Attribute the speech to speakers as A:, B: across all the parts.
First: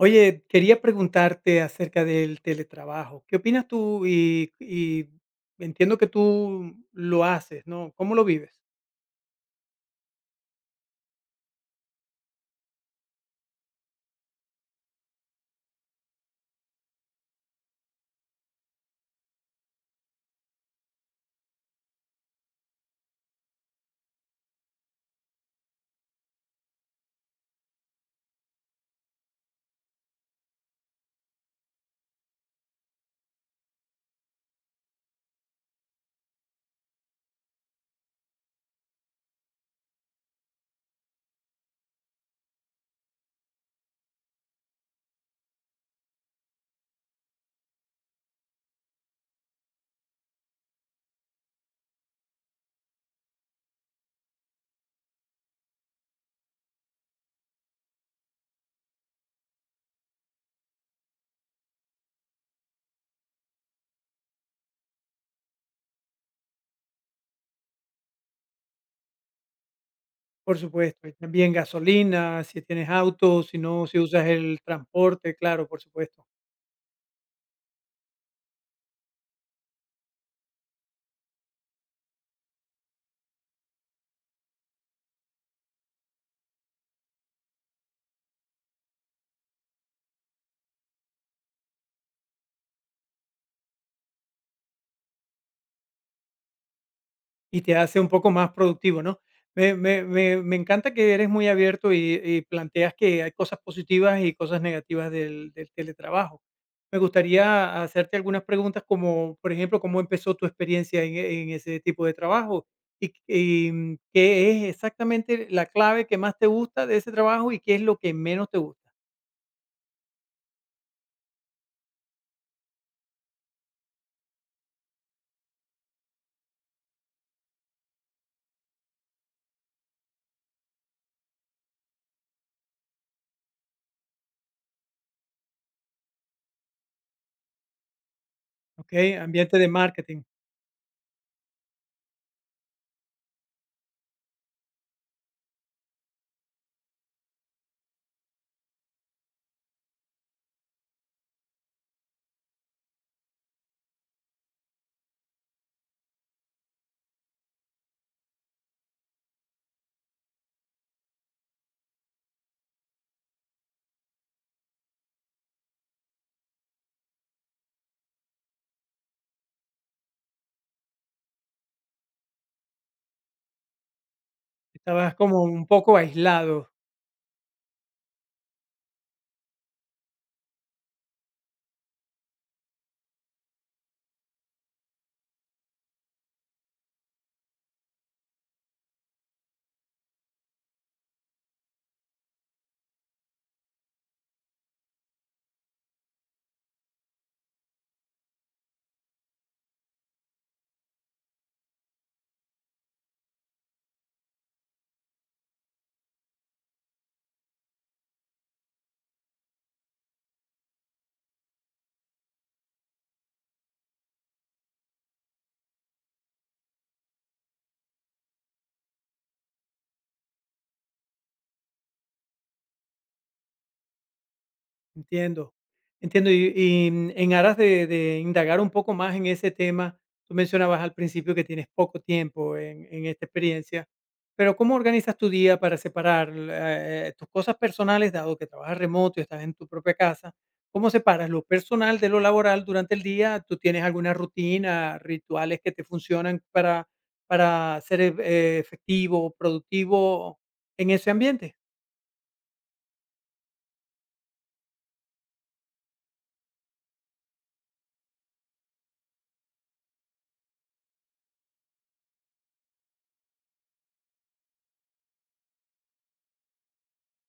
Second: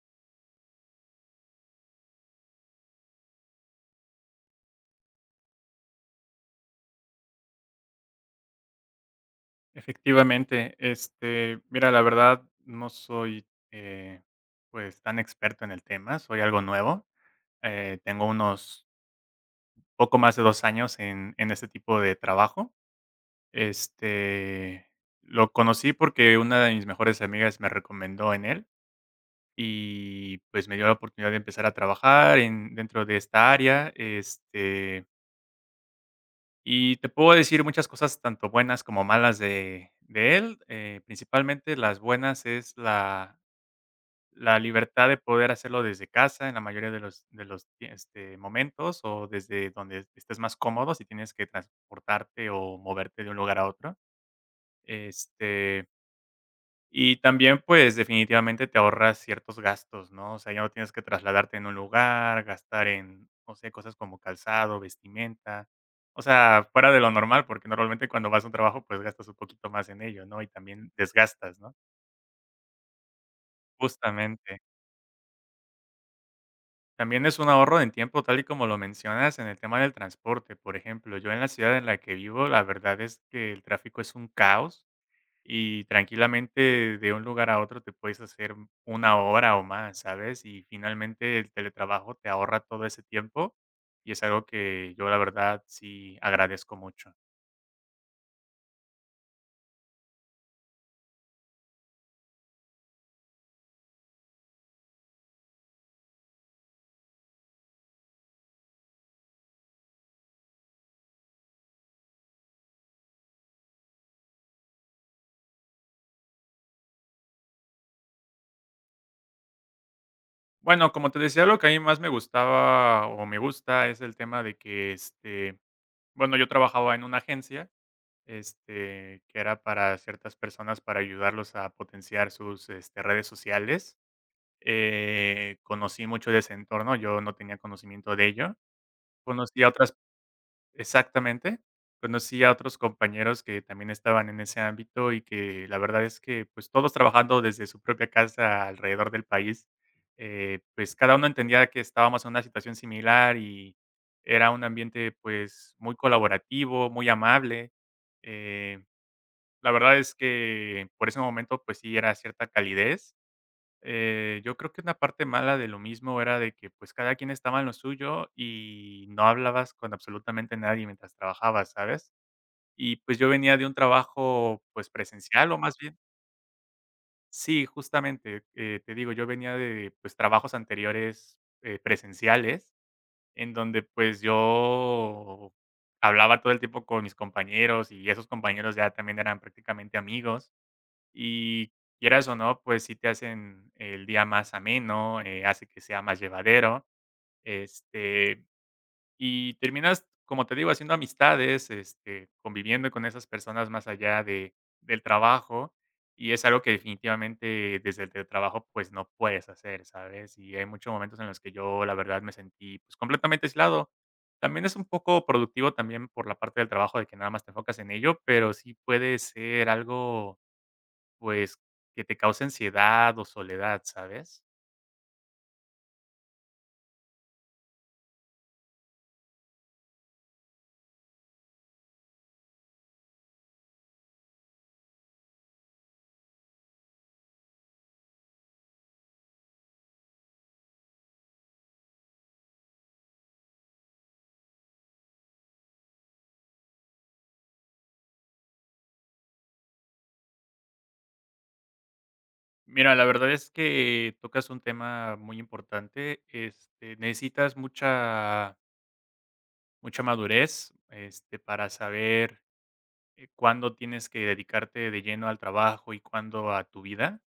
A: Oye, quería preguntarte acerca del teletrabajo. ¿Qué opinas tú? Y entiendo que tú lo haces, ¿no? ¿Cómo lo vives?
B: Efectivamente, mira, la verdad no soy, eh, pues, tan experto en el tema, soy algo nuevo. Tengo unos poco más de 2 años en este tipo de trabajo. Este, lo conocí porque una de mis mejores amigas me recomendó en él y, pues, me dio la oportunidad de empezar a trabajar en dentro de esta área. Y te puedo decir muchas cosas, tanto buenas como malas de él, principalmente las buenas es la libertad de poder hacerlo desde casa en la mayoría de los momentos, o desde donde estés más cómodo, si tienes que transportarte o moverte de un lugar a otro. Este y también, pues, definitivamente te ahorras ciertos gastos, ¿no? O sea, ya no tienes que trasladarte en un lugar, gastar en, no sé, cosas como calzado, vestimenta. O sea, fuera de lo normal, porque normalmente cuando vas a un trabajo, pues gastas un poquito más en ello, ¿no? Y
A: Por
B: también
A: supuesto, y también
B: desgastas, ¿no?
A: gasolina, si tienes auto, si no, si usas el
B: Justamente.
A: transporte, claro, por supuesto.
B: También es un ahorro en tiempo, tal y como lo mencionas, en el tema del transporte. Por ejemplo, yo en la ciudad en la que vivo, la verdad es que el tráfico es un caos. Y tranquilamente de un lugar a otro te puedes hacer una hora o más, ¿sabes? Y finalmente el teletrabajo te ahorra todo ese tiempo, y es algo que yo la verdad sí agradezco mucho.
A: Y te hace un poco más productivo, ¿no? Me encanta que eres muy abierto y planteas que hay cosas positivas y cosas negativas del teletrabajo. Me gustaría hacerte algunas preguntas como, por ejemplo, ¿cómo empezó tu experiencia en en ese tipo de trabajo? ¿Qué es exactamente la clave que más te gusta de ese trabajo y qué es lo que menos te gusta?
B: Bueno, como te decía, lo que a mí más me gustaba o me gusta es el tema de que, bueno, yo trabajaba en una agencia, que era para ciertas personas, para ayudarlos a potenciar sus, redes sociales. Conocí mucho de ese entorno, yo no tenía conocimiento de ello.
A: ¿Ok? Ambiente
B: Conocí
A: de
B: a otras,
A: marketing.
B: exactamente, conocí a otros compañeros que también estaban en ese ámbito y que la verdad es que, pues, todos trabajando desde su propia casa alrededor del país, pues, cada uno entendía que estábamos en una situación similar y era un ambiente, pues, muy colaborativo, muy amable. Eh, la verdad es que por ese momento, pues sí, era cierta calidez. Yo creo que una parte mala de lo mismo era de que, pues, cada quien estaba en lo suyo y no hablabas con absolutamente nadie mientras trabajabas, ¿sabes? Y, pues, yo venía de un trabajo, pues,
A: Estabas como
B: presencial o
A: un
B: más
A: poco
B: bien
A: aislado.
B: sí, justamente, te digo, yo venía de, pues, trabajos anteriores, presenciales, en donde, pues, yo hablaba todo el tiempo con mis compañeros y esos compañeros ya también eran prácticamente amigos. Y quieras o no, pues sí te hacen el día más ameno, hace que sea más llevadero, este, y terminas, como te digo, haciendo amistades, conviviendo con esas personas más allá de del trabajo, y es algo que definitivamente desde el trabajo pues, no puedes hacer, ¿sabes? Y hay muchos momentos en los que yo, la verdad, me sentí, pues, completamente aislado. También es un poco productivo también por la parte del trabajo de que nada más te enfocas en ello, pero sí puede ser algo, pues, que te cause ansiedad o soledad, ¿sabes?
A: Entiendo, entiendo. En aras de indagar un poco más en ese tema, tú mencionabas al principio que tienes poco tiempo en esta experiencia, pero ¿cómo organizas tu día para separar, tus cosas personales, dado que trabajas remoto y estás en tu propia casa? ¿Cómo separas lo personal de lo laboral durante el día? ¿Tú tienes alguna rutina, rituales que te funcionan para ser efectivo, productivo en ese ambiente?
B: Mira, la verdad es que tocas un tema muy importante, necesitas mucha madurez, para saber, cuándo tienes que dedicarte de lleno al trabajo y cuándo a tu vida.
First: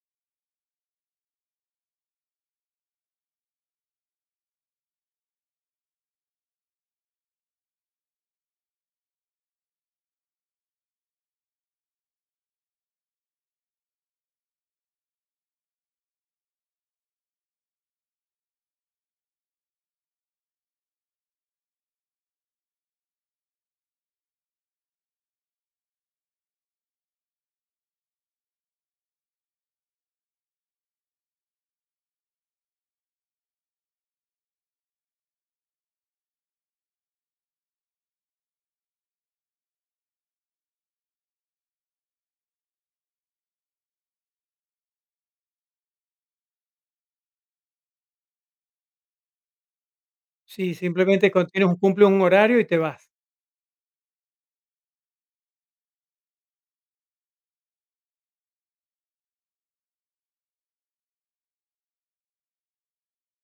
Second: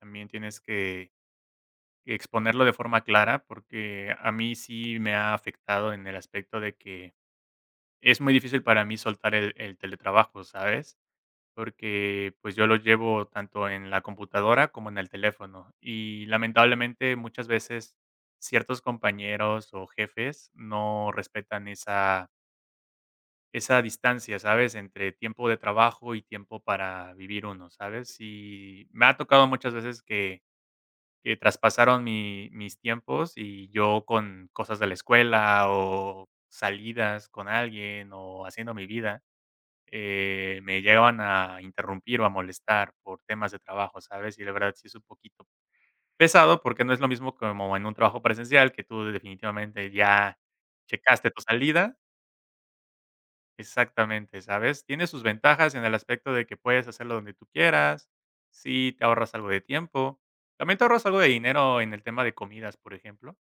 B: También tienes que exponerlo de forma clara, porque a mí sí me ha afectado en el aspecto de que es muy difícil para mí soltar el teletrabajo, ¿sabes? Porque pues yo lo llevo tanto en la computadora como en el teléfono y lamentablemente muchas veces ciertos compañeros o jefes no respetan esa, esa distancia, ¿sabes? Entre tiempo de trabajo y tiempo para vivir uno, ¿sabes? Y me ha tocado muchas veces que traspasaron mis tiempos y yo con cosas de la escuela o salidas con alguien o haciendo mi vida, me llegaban a interrumpir o a molestar por temas de trabajo, ¿sabes? Y la verdad sí es un poquito pesado porque no es lo mismo como en un trabajo presencial que tú definitivamente ya
A: Sí,
B: checaste
A: simplemente
B: tu
A: con tienes un
B: salida.
A: cumple un horario y te vas.
B: Exactamente, ¿sabes? Tiene sus ventajas en el aspecto de que puedes hacerlo donde tú quieras, sí te ahorras algo de tiempo, también te ahorras algo de dinero en el tema de comidas, por ejemplo,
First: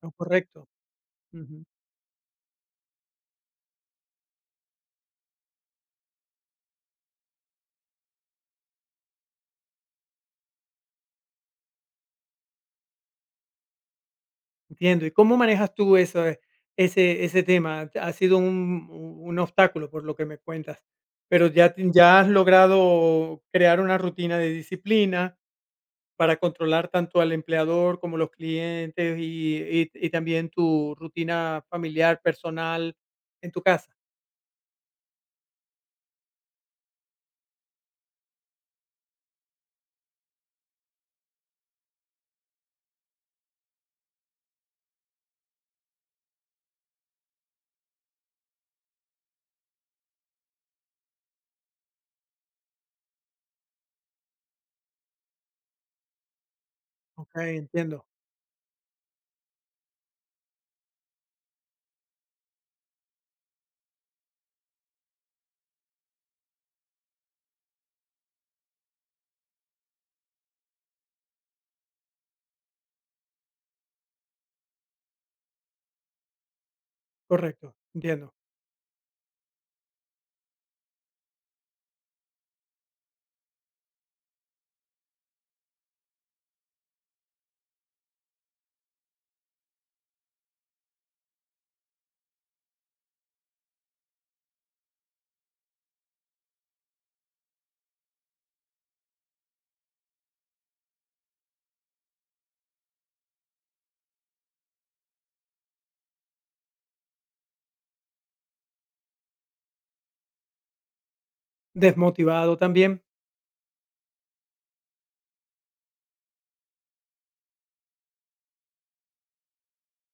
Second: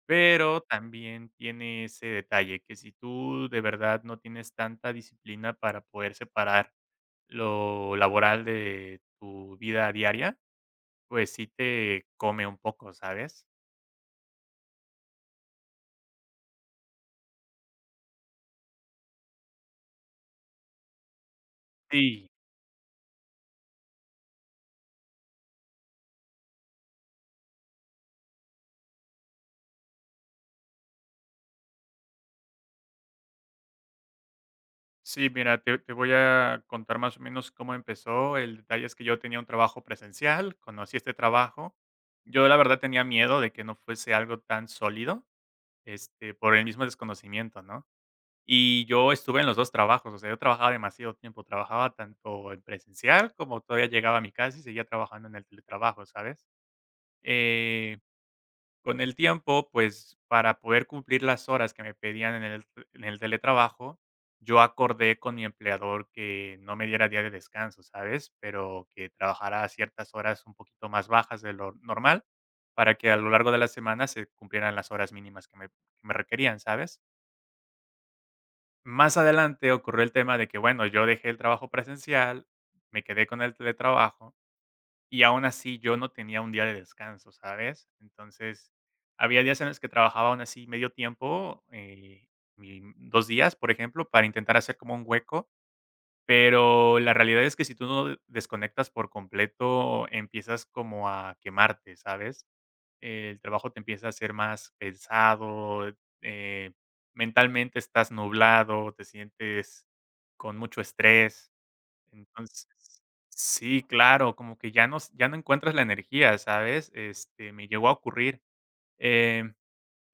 A: No,
B: pero
A: correcto.
B: también
A: Ujú.
B: tiene ese detalle, que si tú de verdad no tienes tanta disciplina para poder separar lo laboral de tu vida diaria, pues sí te come un poco, ¿sabes?
A: Entiendo. Y cómo manejas tú eso, ese ese tema? Ha sido un obstáculo, por lo que me cuentas, pero ya has
B: Sí,
A: logrado crear una rutina de disciplina para controlar tanto al empleador como los clientes y también tu rutina familiar, personal en tu casa.
B: sí, mira, te voy a contar más o menos cómo empezó. El detalle es que yo tenía un trabajo presencial, conocí este trabajo. Yo la verdad tenía miedo de que no fuese algo tan sólido, por el mismo desconocimiento, ¿no? Y yo estuve en los 2 trabajos, o sea, yo trabajaba demasiado tiempo, trabajaba tanto en presencial como todavía llegaba a mi casa y seguía trabajando en el teletrabajo, ¿sabes?
A: Okey,
B: Eh,
A: entiendo.
B: con el tiempo, pues, para poder cumplir las horas que me pedían en el teletrabajo, yo acordé con mi empleador que no me diera día de descanso, ¿sabes? Pero que trabajara a ciertas horas un poquito más bajas de lo normal, para que a lo largo de la semana se cumplieran las horas mínimas que me requerían, ¿sabes?
A: Correcto, entiendo.
B: Más adelante ocurrió el tema de que, bueno, yo dejé el trabajo presencial, me quedé con el teletrabajo y aún así yo no tenía un día de descanso, ¿sabes? Entonces, había días en los que trabajaba aún así medio tiempo, 2 días, por ejemplo, para intentar hacer como un hueco, pero la realidad es que si tú no desconectas por completo, empiezas como a quemarte, ¿sabes? El trabajo te empieza a ser más pensado. eh, mentalmente estás nublado, te sientes con mucho estrés.
A: ¿Desmotivado
B: Entonces
A: también?
B: sí, claro, como que ya no encuentras la energía, ¿sabes? Me llegó a ocurrir, em,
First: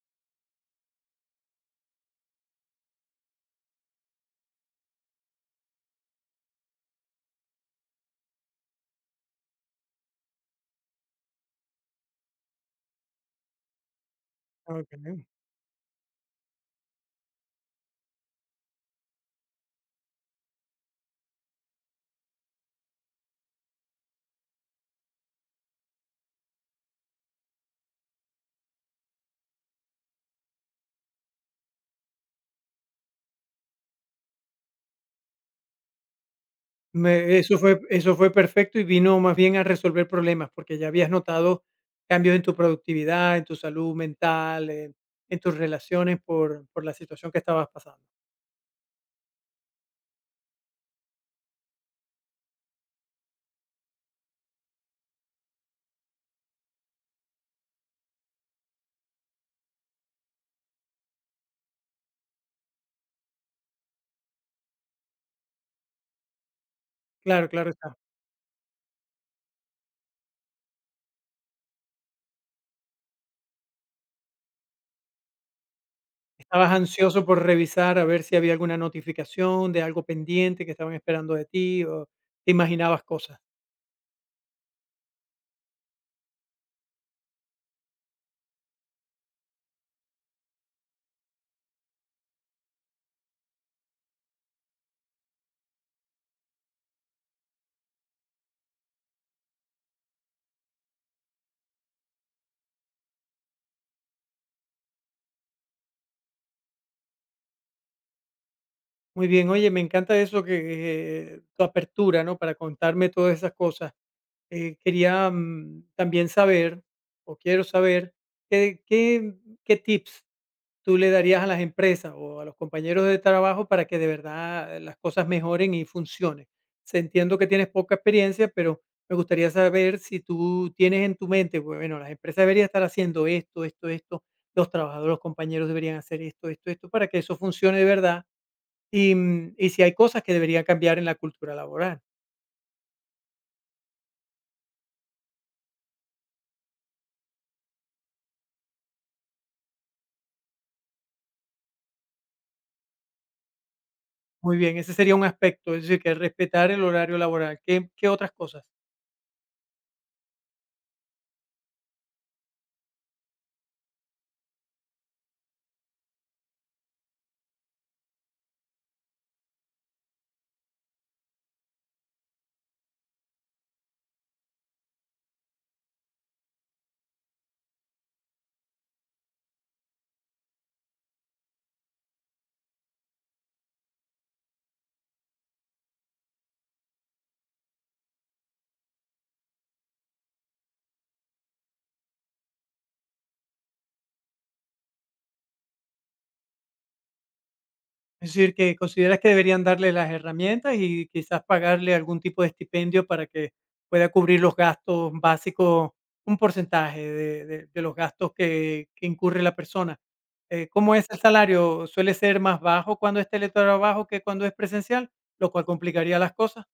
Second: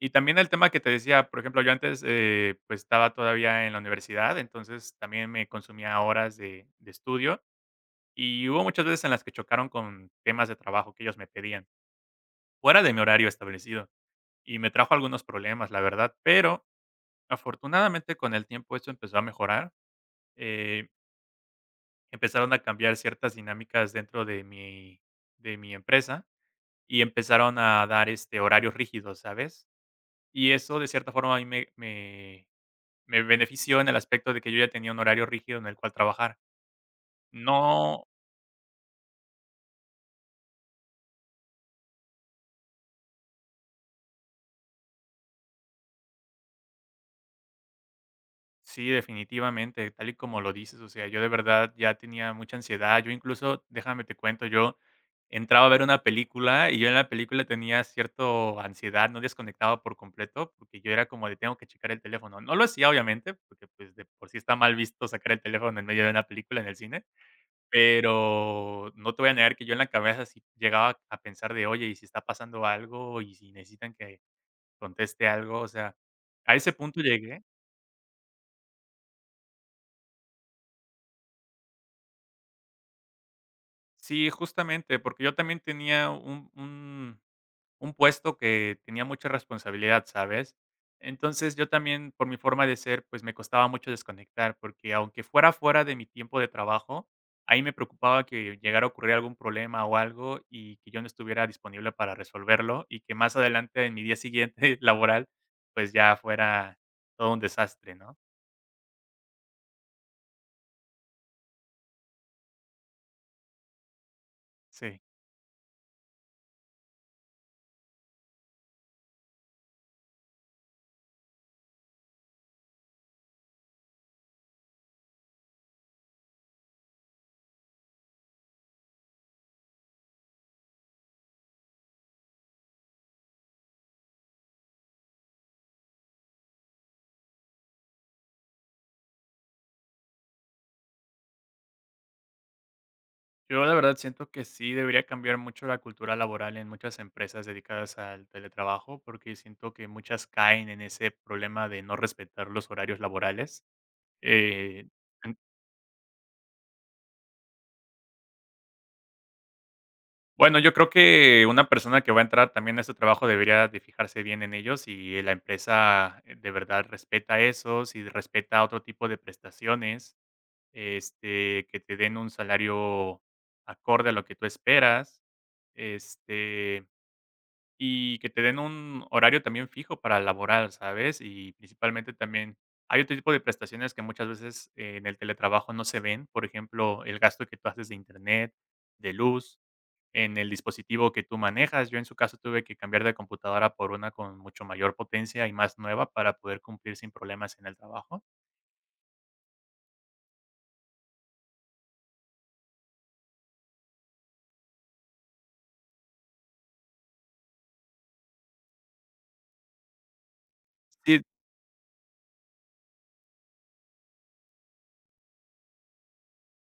B: y también el tema que te decía, por ejemplo, yo antes, pues, estaba todavía en la universidad, entonces también me consumía horas de estudio, y hubo muchas veces en las que chocaron con temas de trabajo que ellos me pedían, fuera de mi horario establecido y me trajo algunos
A: Okey.
B: problemas, la verdad, pero afortunadamente con el tiempo esto empezó a mejorar. eh, empezaron a cambiar ciertas dinámicas dentro de mi empresa y empezaron a dar, horarios rígidos, ¿sabes? Y eso de cierta forma a mí me benefició en el aspecto de que yo ya tenía un horario rígido en el cual trabajar.
A: Me
B: No.
A: eso fue perfecto y vino más bien a resolver problemas, porque ya habías notado cambios en tu productividad, en tu salud mental, en tus relaciones por la situación que estabas pasando.
B: Sí, definitivamente, tal y como lo dices, o sea, yo de verdad ya tenía mucha ansiedad, yo incluso, déjame te cuento, yo entraba a ver una película y yo en la película tenía cierto ansiedad, no desconectaba por completo, porque yo era como de tengo que checar el teléfono. No lo hacía, obviamente, porque pues de por sí está mal visto sacar el teléfono en medio de una película en el cine,
A: Claro, claro está.
B: pero no te voy a negar que yo en la cabeza sí llegaba a pensar de, oye, ¿y si está pasando algo? ¿Y si necesitan que conteste algo? O sea, a ese
A: ¿Estabas
B: punto
A: ansioso
B: llegué.
A: por revisar a ver si había alguna notificación de algo pendiente que estaban esperando de ti, o te imaginabas cosas?
B: Sí, justamente, porque yo también tenía un puesto que tenía mucha responsabilidad, ¿sabes? Entonces, yo también, por mi forma de ser, pues, me costaba mucho desconectar, porque aunque fuera fuera de mi tiempo de trabajo, ahí me preocupaba que llegara a ocurrir algún problema o algo, y que yo no estuviera disponible para resolverlo, y que más adelante en mi día siguiente laboral, pues, ya fuera todo un desastre, ¿no?
A: Muy bien, oye, me encanta eso que, tu apertura, ¿no? Para contarme todas esas cosas.
B: Sí.
A: Quería, también saber, o quiero saber, ¿qué, qué, ¿qué tips tú le darías a las empresas o a los compañeros de trabajo para que de verdad las cosas mejoren y funcionen? Se entiendo que tienes poca experiencia, pero me gustaría saber si tú tienes en tu mente, bueno, las empresas deberían estar haciendo esto, esto, esto, los trabajadores, los compañeros deberían hacer esto, esto, esto, para que eso funcione de verdad y si hay cosas que deberían cambiar en la cultura laboral.
B: Yo la verdad siento que sí debería cambiar mucho la cultura laboral en muchas empresas dedicadas al teletrabajo, porque siento que muchas caen en ese problema de no respetar los horarios laborales.
A: Muy bien,
B: Eh,
A: ese sería un
B: en-
A: aspecto, es decir, que respetar el horario laboral. ¿Qué otras cosas?
B: bueno, yo creo que una persona que va a entrar también a este trabajo debería de fijarse bien en ellos y la empresa, de verdad respeta eso, si respeta otro tipo de prestaciones, que te den un salario acorde a lo que tú esperas. Este, Y que te den un horario también fijo para laborar, ¿sabes? Y principalmente también hay otro tipo de prestaciones que muchas veces, en el teletrabajo no se ven, por ejemplo, el gasto que tú haces de internet, de luz, en el dispositivo que tú manejas. Yo en su caso tuve que cambiar de computadora por una con mucho mayor potencia y más nueva para poder cumplir sin problemas en el trabajo.
A: Es decir, que consideras que deberían darle las herramientas y quizás pagarle algún tipo de estipendio para que pueda cubrir los gastos básicos, un porcentaje de los gastos que incurre la persona. ¿Cómo es el
B: Sí.
A: salario? ¿Suele ser más bajo cuando es teletrabajo que cuando es presencial? Lo cual complicaría las cosas.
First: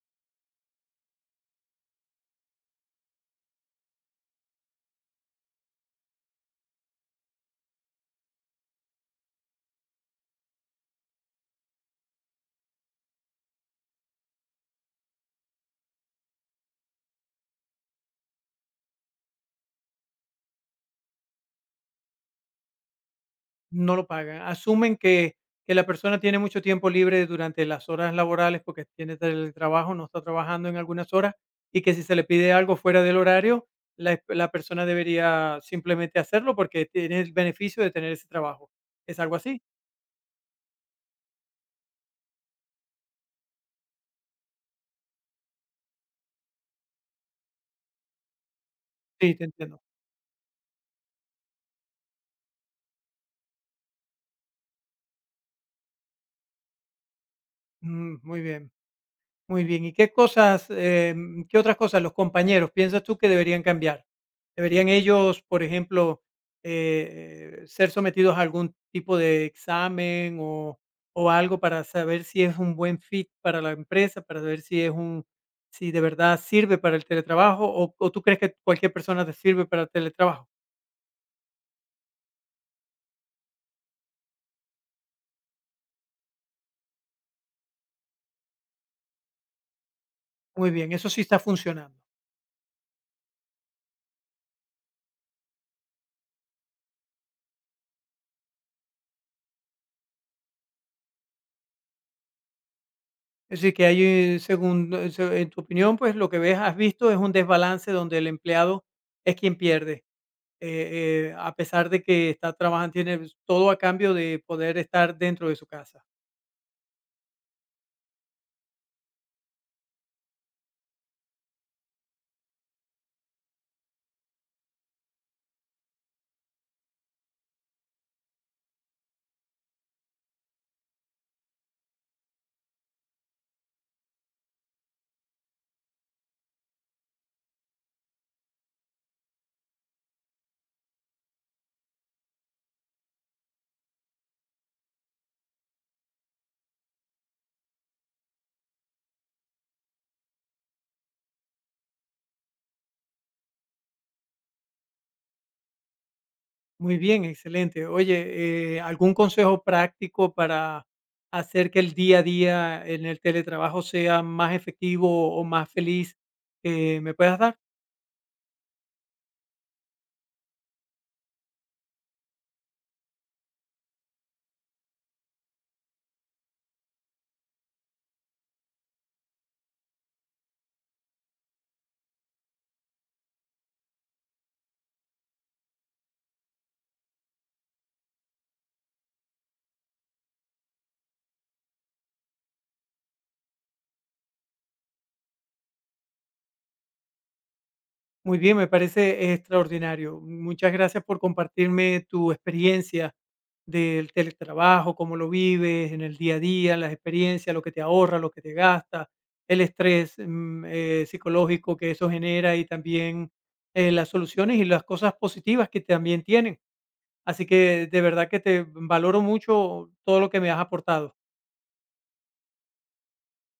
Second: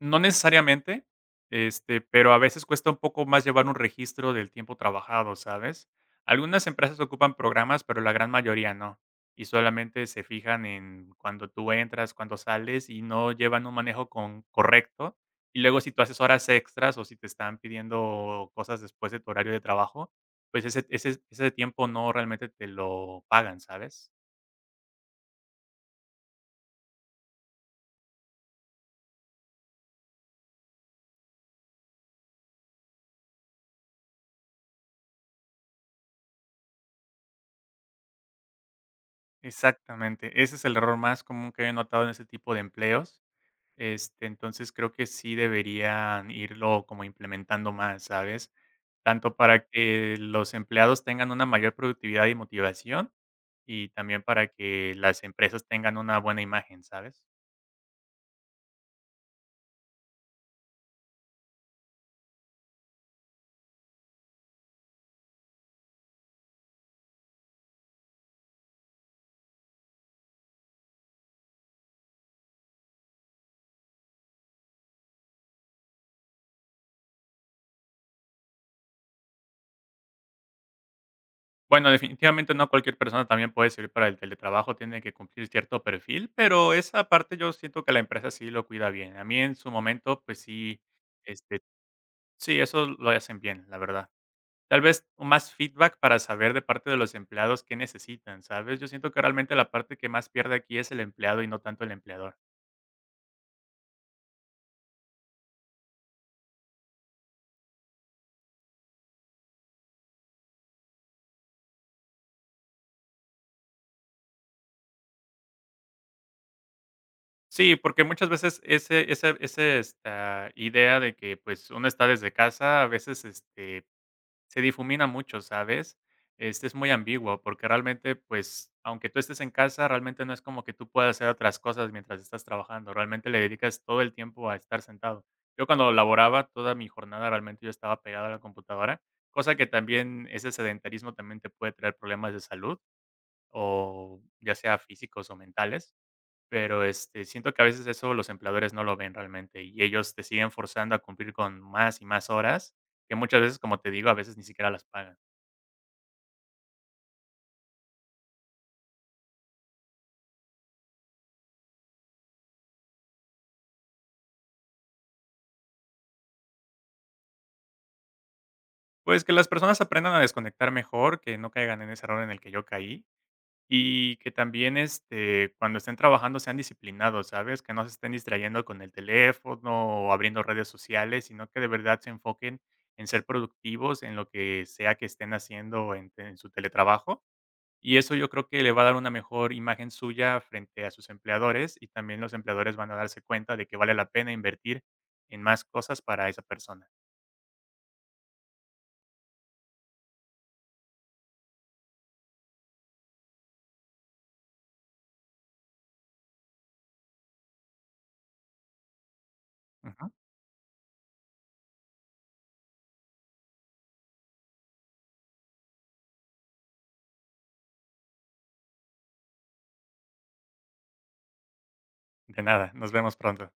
B: No necesariamente, pero a veces cuesta un poco más llevar un registro del tiempo trabajado, ¿sabes? Algunas empresas ocupan programas, pero la gran mayoría no. Y solamente se fijan en cuando tú entras, cuando sales y no llevan un manejo con, correcto. Y luego si tú haces horas extras o si te están pidiendo cosas después de tu horario de trabajo, pues ese tiempo no realmente te lo pagan,
A: No lo
B: ¿sabes?
A: pagan. Asumen que la persona tiene mucho tiempo libre durante las horas laborales, porque tiene trabajo no está trabajando en algunas horas, y que si se le pide algo fuera del horario, la la persona debería simplemente hacerlo porque tiene el beneficio de tener ese trabajo. ¿Es algo así?
B: Exactamente. Ese es el error más común que he notado en ese tipo de empleos. Entonces creo que sí deberían irlo como implementando más, ¿sabes? Tanto
A: Sí, te
B: para
A: entiendo.
B: que los empleados tengan una mayor productividad y motivación, y también para que las empresas tengan una buena imagen, ¿sabes?
A: Muy bien. Muy bien, ¿y qué cosas, qué otras cosas los compañeros piensas tú que deberían cambiar? ¿Deberían ellos, por ejemplo, ser sometidos a algún tipo de examen o algo para saber si es un buen fit para la empresa, para saber si es un, si de verdad sirve para el teletrabajo o tú crees que cualquier persona te sirve para el teletrabajo?
B: Bueno, definitivamente no cualquier persona también puede servir para el teletrabajo, tiene que cumplir cierto perfil, pero esa parte yo siento que la empresa sí lo cuida bien. A mí en su momento, pues
A: Muy
B: sí,
A: bien, eso sí está
B: este,
A: funcionando.
B: sí, eso lo hacen bien, la verdad. Tal vez más feedback para saber de parte de los empleados qué necesitan, ¿sabes? Yo siento que realmente la parte que más pierde aquí es el empleado y no tanto el empleador.
A: Es decir, que hay, según, se- en tu opinión, pues lo que ves, has visto es un desbalance donde el empleado es quien pierde. A pesar de que está trabajando, tiene todo a cambio de poder estar dentro de su casa.
B: Sí, porque muchas veces ese, esa esta idea de que pues uno está desde casa, a veces se difumina mucho, ¿sabes? Es muy ambiguo, porque realmente, pues, aunque tú estés en casa, realmente no es como que tú puedas hacer otras cosas mientras estás trabajando. Realmente le dedicas todo el tiempo a estar sentado. Yo cuando laboraba, toda mi jornada realmente yo estaba pegado a la computadora, cosa que también ese sedentarismo también te puede traer problemas de salud, o ya sea físicos o mentales. Pero, siento que a veces eso los empleadores no lo ven realmente, y ellos te siguen forzando a cumplir con más y más horas, que muchas veces, como te digo, a veces ni siquiera las pagan.
A: Muy bien, excelente. Oye, ¿algún consejo práctico para hacer que el día a día en el teletrabajo sea más efectivo o más feliz que me puedas dar?
B: Pues, que las personas aprendan a desconectar mejor, que no caigan en ese error en el que yo caí, y que también, cuando estén trabajando sean disciplinados, ¿sabes? Que no se estén distrayendo con el teléfono o abriendo redes sociales, sino que de verdad se enfoquen en ser productivos en lo que sea que estén haciendo en su teletrabajo. Y eso yo creo que le va a dar una mejor imagen suya frente a sus empleadores y también los empleadores van a darse cuenta de que vale la pena invertir en más cosas para esa persona.
A: Muy bien, me parece extraordinario. Muchas gracias por compartirme tu experiencia del teletrabajo, cómo lo vives en el día a día, las experiencias, lo que te ahorra, lo que te gasta, el
B: Ujú.
A: estrés psicológico que eso genera y también las soluciones y las cosas positivas que también tienen. Así que de verdad que te valoro mucho todo lo que me has aportado.
B: De nada, nos vemos pronto.